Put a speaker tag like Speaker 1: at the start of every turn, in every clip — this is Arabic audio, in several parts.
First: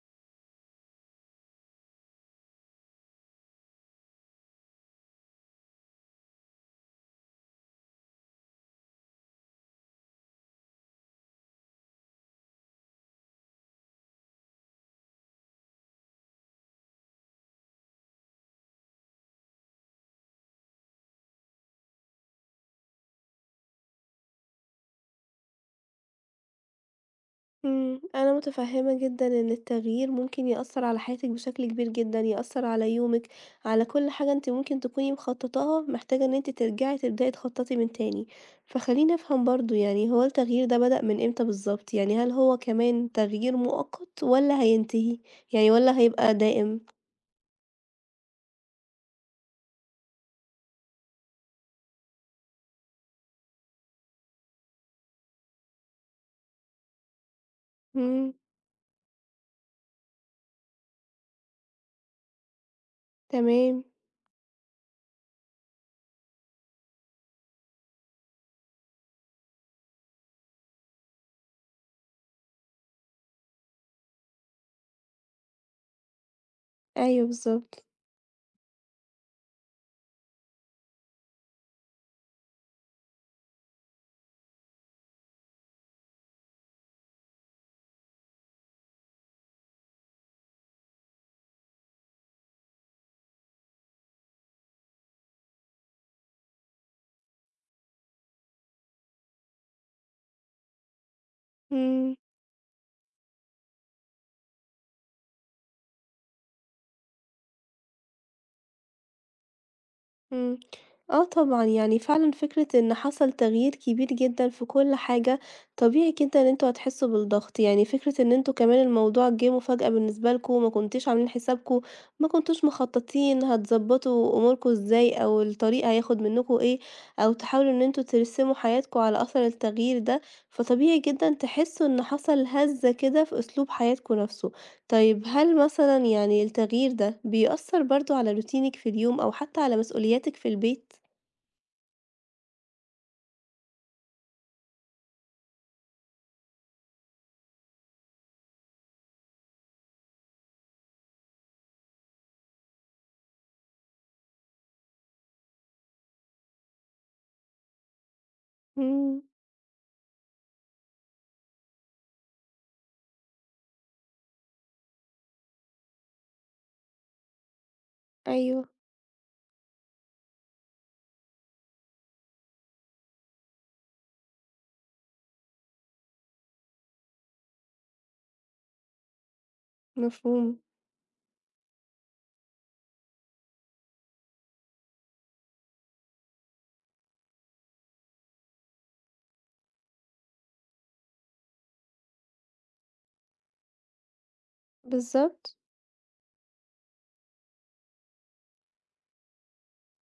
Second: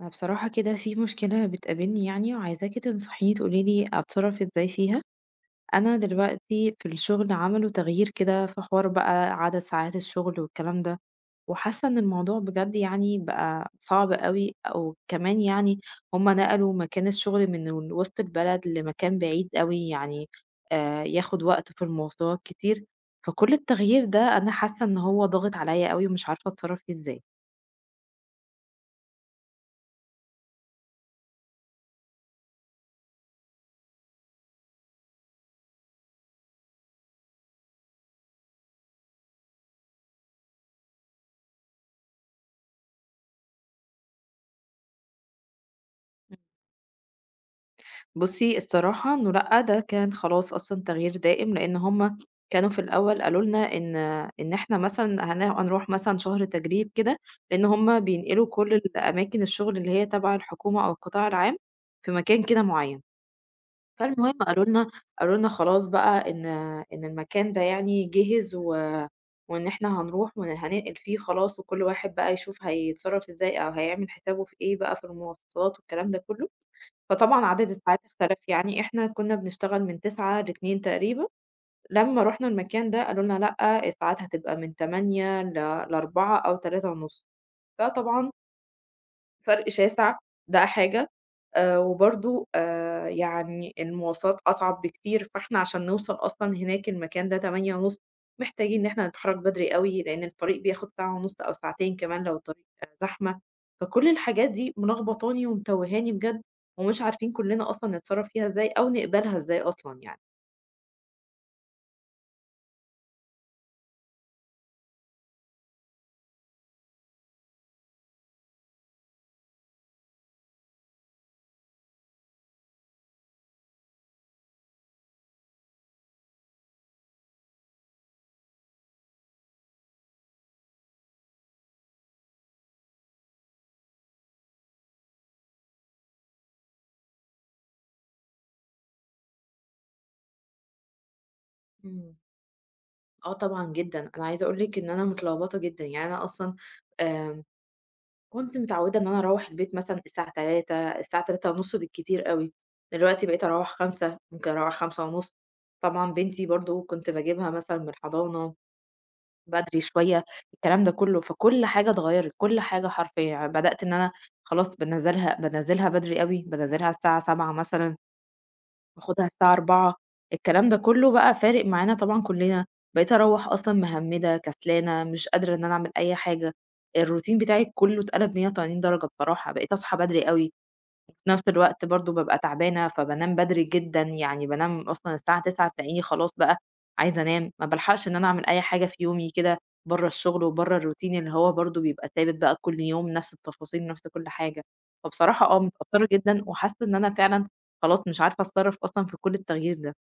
Speaker 1: أنا بصراحة كده في مشكلة بتقابلني يعني وعايزاكي تنصحيني تقولي لي أتصرف إزاي فيها. أنا دلوقتي في الشغل عملوا تغيير كده في حوار بقى عدد ساعات الشغل والكلام ده، وحاسة إن الموضوع بجد يعني بقى صعب قوي أو كمان يعني. هما نقلوا مكان الشغل من وسط البلد لمكان بعيد قوي يعني، آه ياخد وقت في المواصلات كتير. فكل التغيير ده أنا حاسة إن هو ضاغط عليا قوي ومش عارفة أتصرف فيه إزاي.
Speaker 2: أنا متفهمة جدًا إن التغيير ممكن يأثّر على حياتِك بشكل كبير جدًا، يأثّر على يومِك، على كل حاجة أنتِ ممكن تكوني مخططة لها، محتاجة إن أنتِ ترجعي تبدئي تخططي من تاني. فخلّيني أفهم برضه يعني هو التغيير ده بدأ من إمتى بالضبط؟ يعني هل هو كمان تغيير مؤقت والّا هينتهي؟ يعني والّا هيبقى دائم؟
Speaker 1: بُصّي، الصراحة إنه لأ، ده كان خلاص أصلًا تغيير دائم، لإن هم كانوا في الأول قالوا لنا إن إحنا مثلًا هنروح مثلًا شهر تجريب كده، لإن هم
Speaker 2: إمم،
Speaker 1: بينقلوا كل الأماكن الشغل اللي هي تبع الحكومة أو القطاع العام في مكان كده معيّن،
Speaker 2: تمام،
Speaker 1: فالمهم قالوا لنا خلاص بقى إن إن المكان ده يعني جِهِز وإن إحنا هنروح وإن هننقل فيه خلاص، وكل واحد بقى يشوف هيتصرّف إزاي أو هيعمل حسابه في إيه بقى في المواصلات والكلام ده كلّه.
Speaker 2: أيوه
Speaker 1: فطبعًا عدد
Speaker 2: بالضبط.
Speaker 1: الساعات اختلف، يعني إحنا كنا بنشتغل من 09:00 ل14:00 تقريبًا، لمّا رُحنا المكان ده قالوا لنا لأ، الساعات هتبقى من 08:00 ل16:00 أو 15:30. فطبعًا فرق شاسع، ده حاجة، وبرضه يعني المواصلات أصعب بكتير، فإحنا عشان نوصل أصلًا هناك المكان ده 08:30 محتاجين إن إحنا نتحرك بدري أوي، لإن الطريق بياخد ساعة ونُص أو ساعتين
Speaker 2: إمم.
Speaker 1: كمان لو الطريق زحمة. فكل الحاجات دي ملخبطاني ومتوهاني بجد، ومش عارفين كلنا أصلًا نتصرّف فيها إزاي أو نقبلها إزاي أصلًا يعني.
Speaker 2: إمم. آه طبعًا، يعني فعلًا فكرة إن حصل تغيير كبير جدًا في كل حاجة، طبيعي جدًا إن أنتم هتحسّوا بالضغط، يعني فكرة إن أنتم كمان الموضوع جِه مفاجأة بالنسبة لكم، ما كنتوش عاملين حسابكم، ما كنتوش مخططين هتضبّطوا أموركم إزاي أو الطريق هياخد منّكم إيه، أو تحاولوا إن أنتم ترسموا حياتكم على أثر التغيير ده، فطبيعي جدًا تحسّوا إن حصل هَزّة كده في أسلوب حياتكم نَفْسه. طيب هل مثلًا يعني التغيير ده بيأثّر برضه على روتينِك في اليوم أو حتى على مسؤولياتِك في البيت؟
Speaker 1: إمم. آه طبعًا جدًا، أنا عايزة أقول لِك إن أنا متلخبطة جدًا، يعني أنا أصلًا آمم كنت متعودة إن أنا أروّح البيت مثلًا الساعة 15:00، الساعة 15:30 بالكتير أوي، دلوقتي بقيت أروّح 17:00، ممكن أروّح 17:30. طبعًا بنتي برضه كنت باجيبها مثلًا من الحضانة
Speaker 2: إمم،
Speaker 1: بدري شوية، الكلام ده كلّه، فكل حاجة اتغيّرت، كل حاجة حرفيًا، يعني بدأت إن أنا خلاص بانزّلها بدري أوي، بانزّلها الساعة 19:00 مثلًا،
Speaker 2: أيوه،
Speaker 1: باخدها الساعة 16:00، الكلام ده كله بقى فارق معانا طبعًا كلنا، بقيت أروّح أصلًا مهمّدة، كسلانة، مش قادرة إن أنا أعمل أي حاجة، الروتين بتاعي كله اتقلب 180 درجة بصراحة، بقيت أصحى بدري أوي،
Speaker 2: مفهوم،
Speaker 1: وفي نفس الوقت برضه بابقى تعبانة، فبانام بدري جدًا، يعني بانام أصلًا الساعة 21:00، تلاقيني خلاص بقى عايزة أنام، ما بالحقش إن أنا أعمل أي حاجة في يومي كده برّه الشغل وبرّه الروتين اللي هو برضه بيبقى ثابت بقى كل يوم نفس التفاصيل، نفس كل حاجة. فبصراحة
Speaker 2: بالضبط.
Speaker 1: متأثّرة جدًا وحاسة إن أنا فعلًا خلاص مش عارفة أتصرّف أصلًا في كل التغيير ده.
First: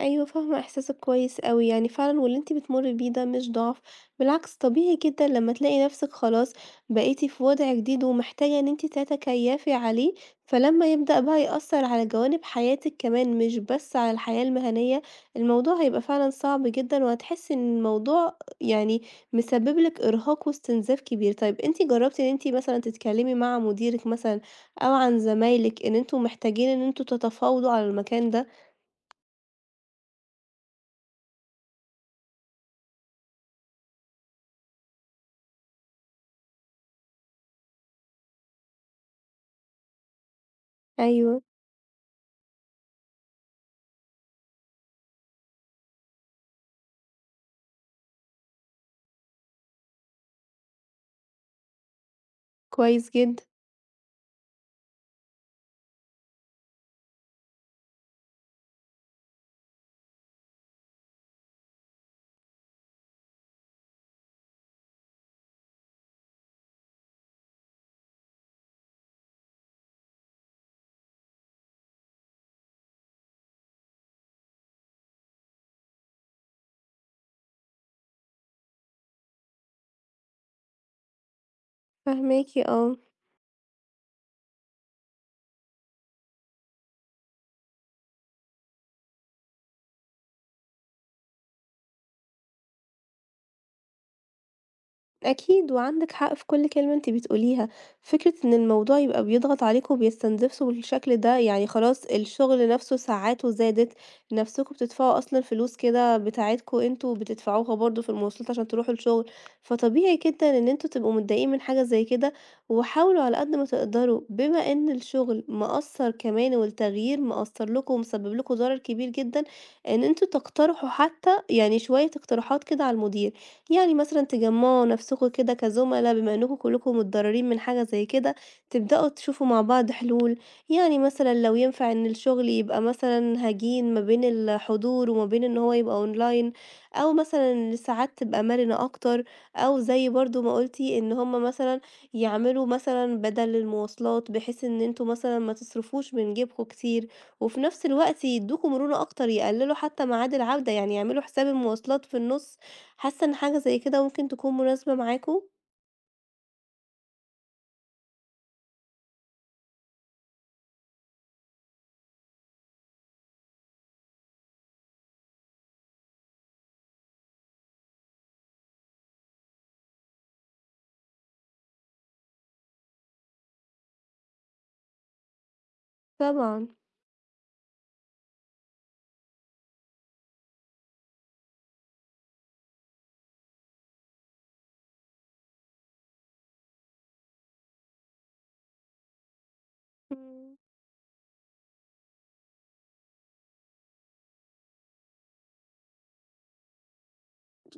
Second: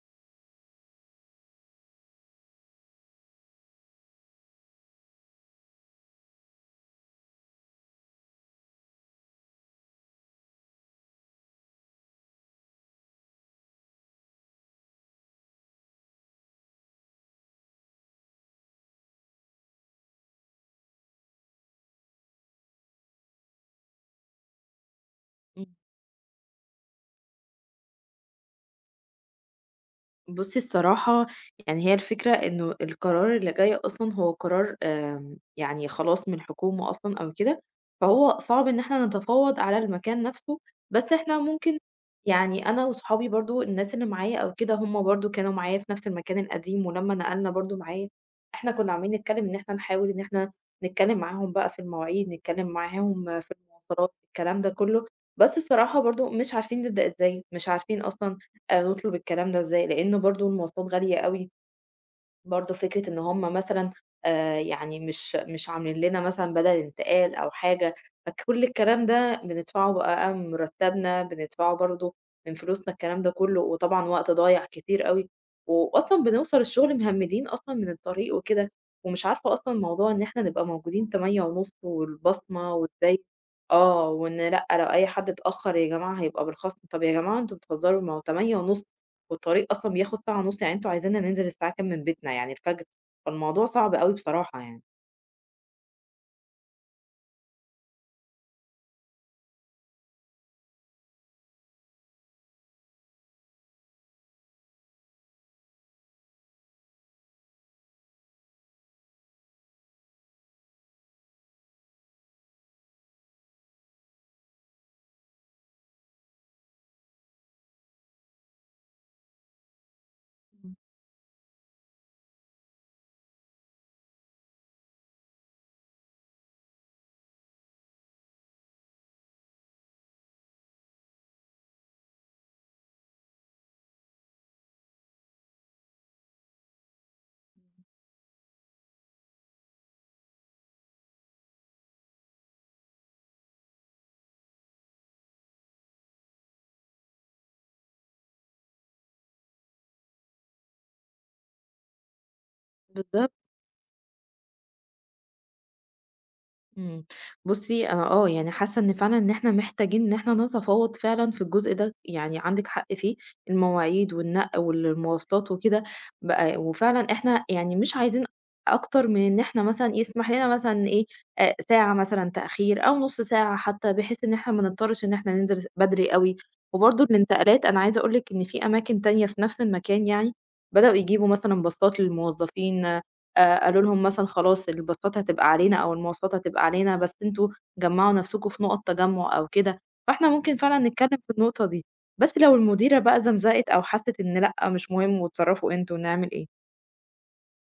Speaker 2: أيوه فاهمة إحساسِك كويس أوي، يعني فعلًا واللي أنتِ بتمُرّي بيه ده مش ضعف، بالعكس طبيعي جدًا لمّا تلاقي نَفْسِك خلاص بقيتِ في وضع جديد ومحتاجة إن أنتِ تتكيّفي عليه، فلمّا يبدأ بقى يأثّر على جوانب حياتِك كمان مش بس على الحياة المهنية، الموضوع هيبقى فعلًا صعب جدًا وهتحسّي إن الموضوع يعني مسبِّب لِك إرهاق واستنزاف كبير. طيب أنتِ جرّبتِ إن أنتِ مثلًا تتكلّمي مع مديرِك مثلًا أو عن
Speaker 1: إمم.
Speaker 2: زمايلِك إن أنتم محتاجين إن أنتم تتفاوضوا على المكان ده؟
Speaker 1: بُصّي الصراحة، يعني هي الفكرة إنه القرار اللي جاي أصلًا هو قرار يعني خلاص من الحكومة أصلًا أو كده، فهو صعب إن إحنا نتفاوض على المكان نفسه، بس إحنا
Speaker 2: أيوه.
Speaker 1: ممكن، يعني أنا وصحابي برضه الناس اللي معايا أو كده هم برضه كانوا معايا في نفس المكان القديم، ولمّا نقلنا برضه معايا إحنا كنا عمالين نتكلم إن إحنا نحاول إن إحنا نتكلم معاهم بقى في المواعيد، نتكلم
Speaker 2: كويس
Speaker 1: معاهم
Speaker 2: جدًا،
Speaker 1: في المواصلات، الكلام ده كله، بس الصراحة برضه مش عارفين نبدأ إزاي، مش عارفين أصلًا نطلب الكلام ده إزاي؟ لإن برضه المواصلات غالية أوي، برضه فكرة إن هم مثلًا يعني مش عاملين لنا مثلًا بدل انتقال أو حاجة، فكل الكلام ده بندفعه بقى من مرتبنا، بندفعه برضه من فلوسنا الكلام ده كله، وطبعًا وقت ضايع كتير أوي، وأصلًا بنوصل الشغل مهمدين أصلًا من الطريق وكده، ومش عارفة أصلًا موضوع إن إحنا نبقى موجودين 08:30
Speaker 2: فاهماكِ
Speaker 1: والبصمة
Speaker 2: آه.
Speaker 1: وإزاي، وإن لأ، لو أي حد اتأخر يا جماعة هيبقى بالخصم، طب يا جماعة أنتم بتهزروا ما هو 08:30 والطريق أصلًا بياخد ساعة ونُص، يعني أنتم عايزيننا ننزل الساعة كام من بيتنا يعني الفجر؟ فالموضوع صعب أوي بصراحة يعني.
Speaker 2: أكيد وعندِك حق في كل كلمة أنتِ بتقوليها، فكرة إن الموضوع يبقى بيضغط عليكم وبيستنزفكم بالشكل ده، يعني خلاص الشغل نفسه ساعاته زادت، نفسكم بتدفعوا أصلًا فلوس كده بتاعتكم أنتم بتدفعوها برضه في المواصلات عشان تروحوا الشغل، فطبيعي جدًا إن أنتم تبقوا متضايقين من حاجة زي كده، وحاولوا على قد ما تقدروا بما إن الشغل مأثّر كمان والتغيير مأثّر لكم ومسبب لكم ضرر كبير جدًا، إن أنتم تقترحوا حتى يعني شوية اقتراحات كده على المدير. يعني مثلًا تجمّعوا نفسكم كده كزُملا بما إنكم كلّكم متضررين من حاجة زي كده، تبدأوا تشوفوا مع بعض حلول، يعني مثلًا لو ينفع إن الشغل يبقى مثلًا هجين ما بين الحضور وما بين إن هو يبقى أونلاين، أو مثلًا الساعات تبقى مرنة أكتر، أو زي برضه ما قُلتِ إن هُم مثلًا يعملوا مثلًا بدل المواصلات، بحيث إن أنتم مثلًا ما تصرفوش من جيبكم كتير، وفي نفس الوقت يدّوكم مرونة أكتر، يقللوا حتى ميعاد العودة، يعني يعملوا حساب المواصلات في النُص. حاسة
Speaker 1: بالضبط.
Speaker 2: إن حاجة زي كده ممكن تكون مناسبة معاكم؟
Speaker 1: إمم. بُصّي أنا يعني حاسة إن فعلًا إن إحنا محتاجين إن إحنا نتفاوض فعلًا في الجزء ده، يعني عندِك حق فيه، المواعيد والنقل والمواصلات وكده بقى، وفعلًا إحنا يعني مش عايزين أكتر من إن إحنا مثلًا إيه، يسمح لنا مثلًا إيه، ساعة مثلًا تأخير أو نُص ساعة حتى بحيث إن إحنا ما نضطرش إن إحنا ننزل بدري أوي،
Speaker 2: طبعًا.
Speaker 1: وبرضه الانتقالات أنا عايزة أقول لِك إن في أماكن تانية في نفس المكان يعني بدأوا يجيبوا مثلًا باصات للموظفين، قالوا لهم مثلًا خلاص الباصات هتبقى علينا أو المواصلات هتبقى علينا، بس أنتم جمّعوا نفسكم في نقط تجمُّع أو كده، فإحنا
Speaker 2: إمم.
Speaker 1: ممكن فعلًا نتكلّم في النقطة دي، بس لو المديرة بقى زمزقت أو حَسِّت إن لأ مش مهم واتصرّفوا أنتم، نعمل إيه؟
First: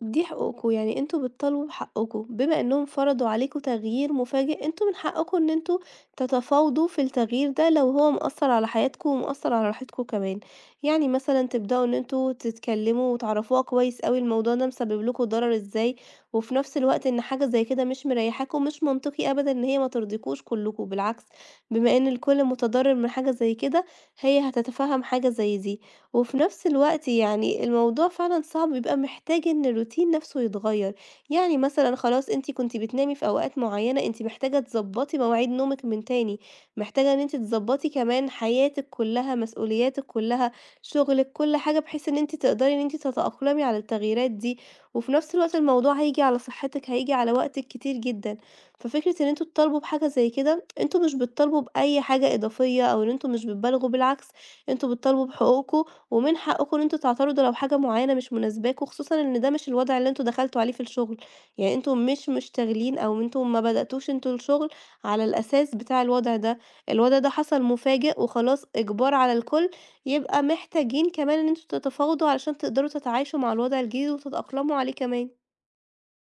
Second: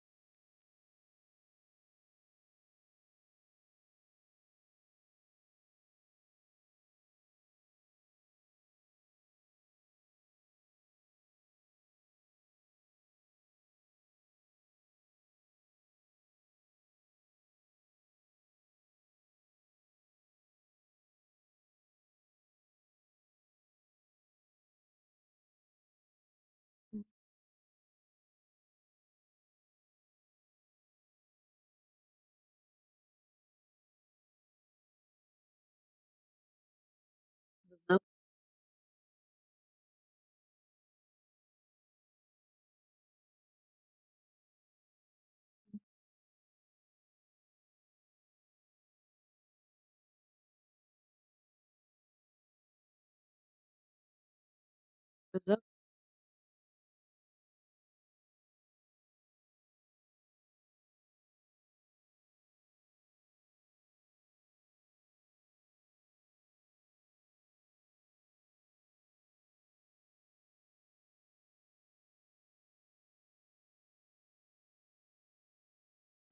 Speaker 2: دي حقوقكم، يعني أنتم بتطالبوا بحقكم، بما إنهم فرضوا عليكم تغيير مفاجئ، أنتم من حقكم إن أنتم تتفاوضوا في التغيير ده لو هو مأثّر على حياتكم ومأثّر على راحتكم كمان، يعني مثلًا تبدأوا إن أنتم تتكلموا وتعرفوها كويس أوي الموضوع ده مسبب لكم ضرر إزاي، وفي نفس الوقت إن حاجة زي كده مش مريحاكم، مش منطقي أبدًا إن هي ما ترضيكوش كلكم، بالعكس بما إن الكل متضرر من حاجة زي كده، هي هتتفهم حاجة زي دي. وفي نفس الوقت يعني الموضوع فعلًا صعب، بيبقى محتاج إن الروتين نفسه يتغيّر، يعني مثلًا خلاص أنتِ كنتِ بتنامي في أوقات معيّنة، أنتِ محتاجة تضبّطي مواعيد نومِك من تاني، محتاجة إن أنتِ تضبّطي
Speaker 1: بالضبط،
Speaker 2: كمان حياتِك كلّها، مسؤولياتِك كلّها، شغلِك، كل حاجة بحيث إن أنتِ تقدري إن أنتِ تتأقلمي على التغييرات دي، وفي نفس الوقت الموضوع هييجي على صحتِك، هييجي على وقتِك كتير جدًا، ففكرة إن أنتم تطالبوا بحاجة زي كده، أنتم مش بتطالبوا بأي حاجة إضافية أو إن أنتم مش بتبالغوا، بالعكس أنتم بتطالبوا
Speaker 1: بالضبط.
Speaker 2: بحقوقكم ومن حقكم إن أنتم تعترضوا لو حاجة معينة مش مناسباكم، خصوصًا إن ده مش الوضع اللي أنتم دخلتوا عليه في الشغل، يعني أنتم مش مشتغلين أو أنتم ما بدأتوش أنتم الشغل على الأساس بتاع الوضع ده، الوضع ده حصل مفاجئ وخلاص إجبار على الكل، يبقى محتاجين كمان إن أنتم تتفاوضوا علشان تقدروا تتعايشوا مع الوضع الجديد وتتأقلموا عليه كمان.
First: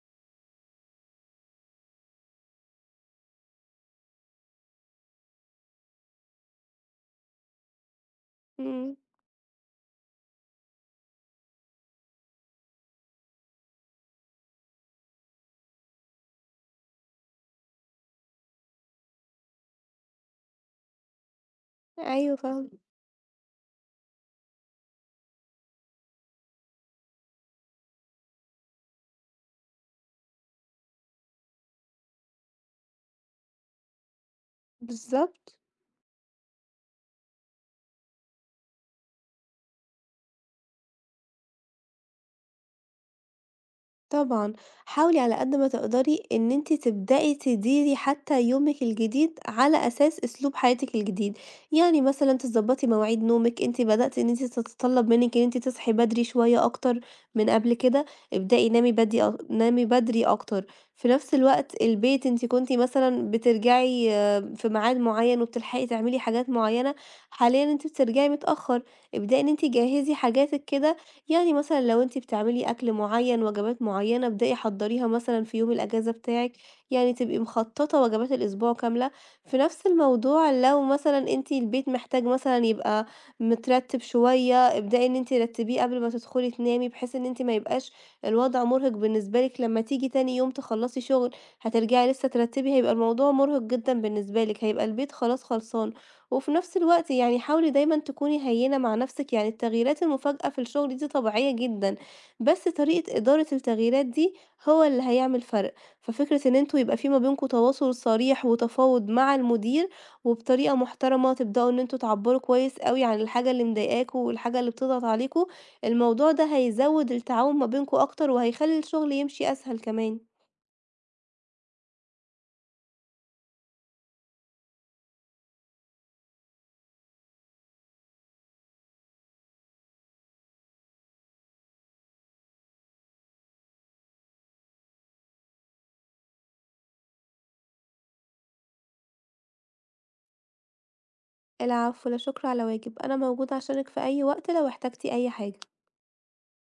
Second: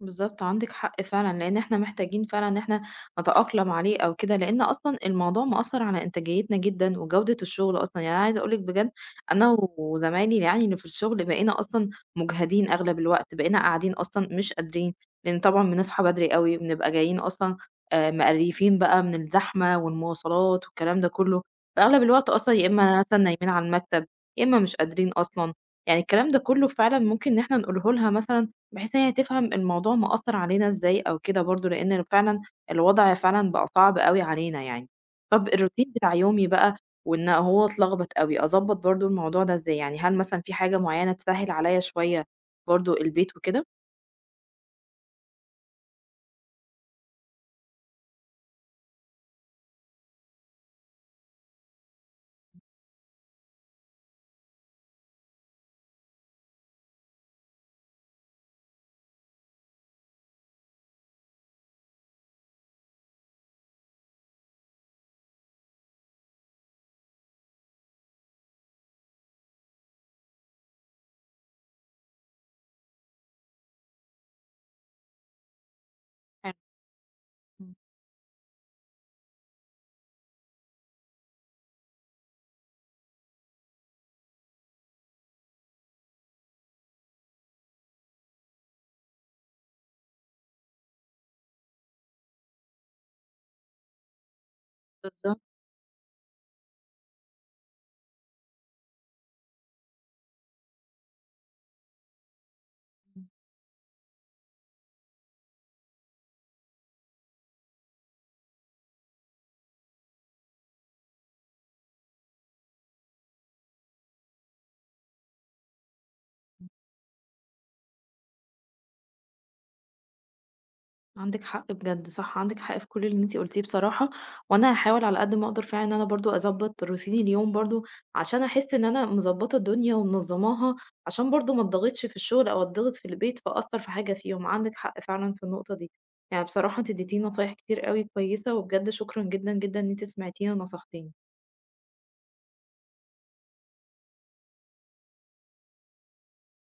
Speaker 1: بالضبط، عندِك حق فعلًا، لإن إحنا محتاجين فعلًا إن إحنا نتأقلم عليه أو كده، لإن أصلًا الموضوع مأثّر على إنتاجيتنا جدًا وجودة الشغل أصلًا، يعني أنا عايزة أقول لِك بجد
Speaker 2: إمم،
Speaker 1: أنا وزمايلي يعني اللي في الشغل بقينا أصلًا مجهدين أغلب الوقت، بقينا قاعدين أصلًا مش قادرين، لإن طبعًا بنصحى بدري أوي، بنبقى جايين أصلًا مقريفين بقى من الزحمة والمواصلات والكلام ده كلّه، فأغلب الوقت
Speaker 2: أيوه
Speaker 1: أصلًا يا
Speaker 2: فاهمة،
Speaker 1: إمّا مثلًا نايمين على المكتب، يا إمّا مش قادرين أصلًا، يعني الكلام ده كلّه فعلًا ممكن إن إحنا نقوله لها مثلًا بحيث إن هي تفهم الموضوع مأثّر علينا إزاي أو كده برضه، لإن فعلًا الوضع فعلًا بقى صعب أوي علينا يعني. طَب
Speaker 2: بالضبط.
Speaker 1: الروتين بتاع يومي بقى وإن هو اتلخبط أوي، أضبّط برضه الموضوع ده إزاي؟ يعني هل مثلًا في حاجة معيّنة تسهّل عليَّ شوية برضه البيت وكده؟
Speaker 2: طبعًا، حاولي على قد ما تقدري إن أنتِ تبدئي تديري حتى يومِك الجديد على أساس أسلوب حياتِك الجديد، يعني مثلًا تضبطي مواعيد نومِك، أنتِ بدأتِ إن أنتِ تتطلب منِك إن أنتِ تصحي بدري شوية أكتر من قبل كده، ابدئي نامي بدري نامي بدري أكتر، في نفس الوقت البيت أنتِ كنتِ مثلًا بترجعي آه، في ميعاد معين وبتلحقي تعملي حاجات معينة، حاليًا أنتِ بترجعي متأخر، ابدئي إن أنتِ جهزي حاجاتِك كده يعني مثلًا لو أنتِ بتعملي أكل معيّن، وجبات معيّنة، ابدئي حضّريها مثلًا في يوم الأجازة بتاعِك،
Speaker 1: حلو.
Speaker 2: يعني تبقي
Speaker 1: إمم.
Speaker 2: مخططة وجبات الأسبوع كاملة. في نفس الموضوع لو مثلًا أنتِ البيت محتاج مثلًا يبقى مترتب شوية، ابدئي إن أنتِ رتّبيه قبل ما تدخلي تنامي، بحيث إن أنتِ ما يبقاش الوضع مرهق بالنسبة لِك لمّا تيجي تاني يوم تخلّصي شغل، هترجعي لسه ترتّبي، هيبقى الموضوع مرهق جدًا بالنسبة لِك، هيبقى البيت خلاص
Speaker 1: بالضبط.
Speaker 2: خلصان. وفي نفس الوقت يعني حاولي دايمًا تكوني هيِّنة مع نفسِك، يعني التغييرات المفاجئة في الشغل دي طبيعية جدًا، بس طريقة إدارة التغييرات دي هو اللي هيعمل فرق، ففكرة إن أنتم يبقى في ما بينكم تواصل صريح وتفاوض مع المدير، وبطريقة محترمة تبدأوا إن أنتم تعبّروا كويس أوي عن الحاجة اللي مضايقاكم والحاجة اللي بتضغط عليكم، الموضوع ده هيزوّد التعاون ما بينكم أكتر وهيخلّي الشغل يمشي أسهل كمان.
Speaker 1: عندِك حق بجد، صح، عندِك حق في كل اللي أنتِ قلتيه بصراحة، وأنا هاحاول على قد ما أقدر فعلًا إن أنا برضه أضبّط روتيني اليوم برضه، عشان أحس إن أنا مضبّطة الدنيا ومنظّماها، عشان برضه ما اتضغطش في الشغل أو اتضغط في البيت فأأثّر في حاجة فيهم، عندِك حق فعلًا في النقطة دي. يعني بصراحة أنتِ اديتيني نصايح كتير أوي كويسة، وبجد شكرًا جدًا، جدًا إن أنتِ سمعتيني ونصحتيني.
Speaker 2: العفو، لا شكر على واجب، أنا موجودة عشانِك في أي وقت لو احتجتِ أي حاجة.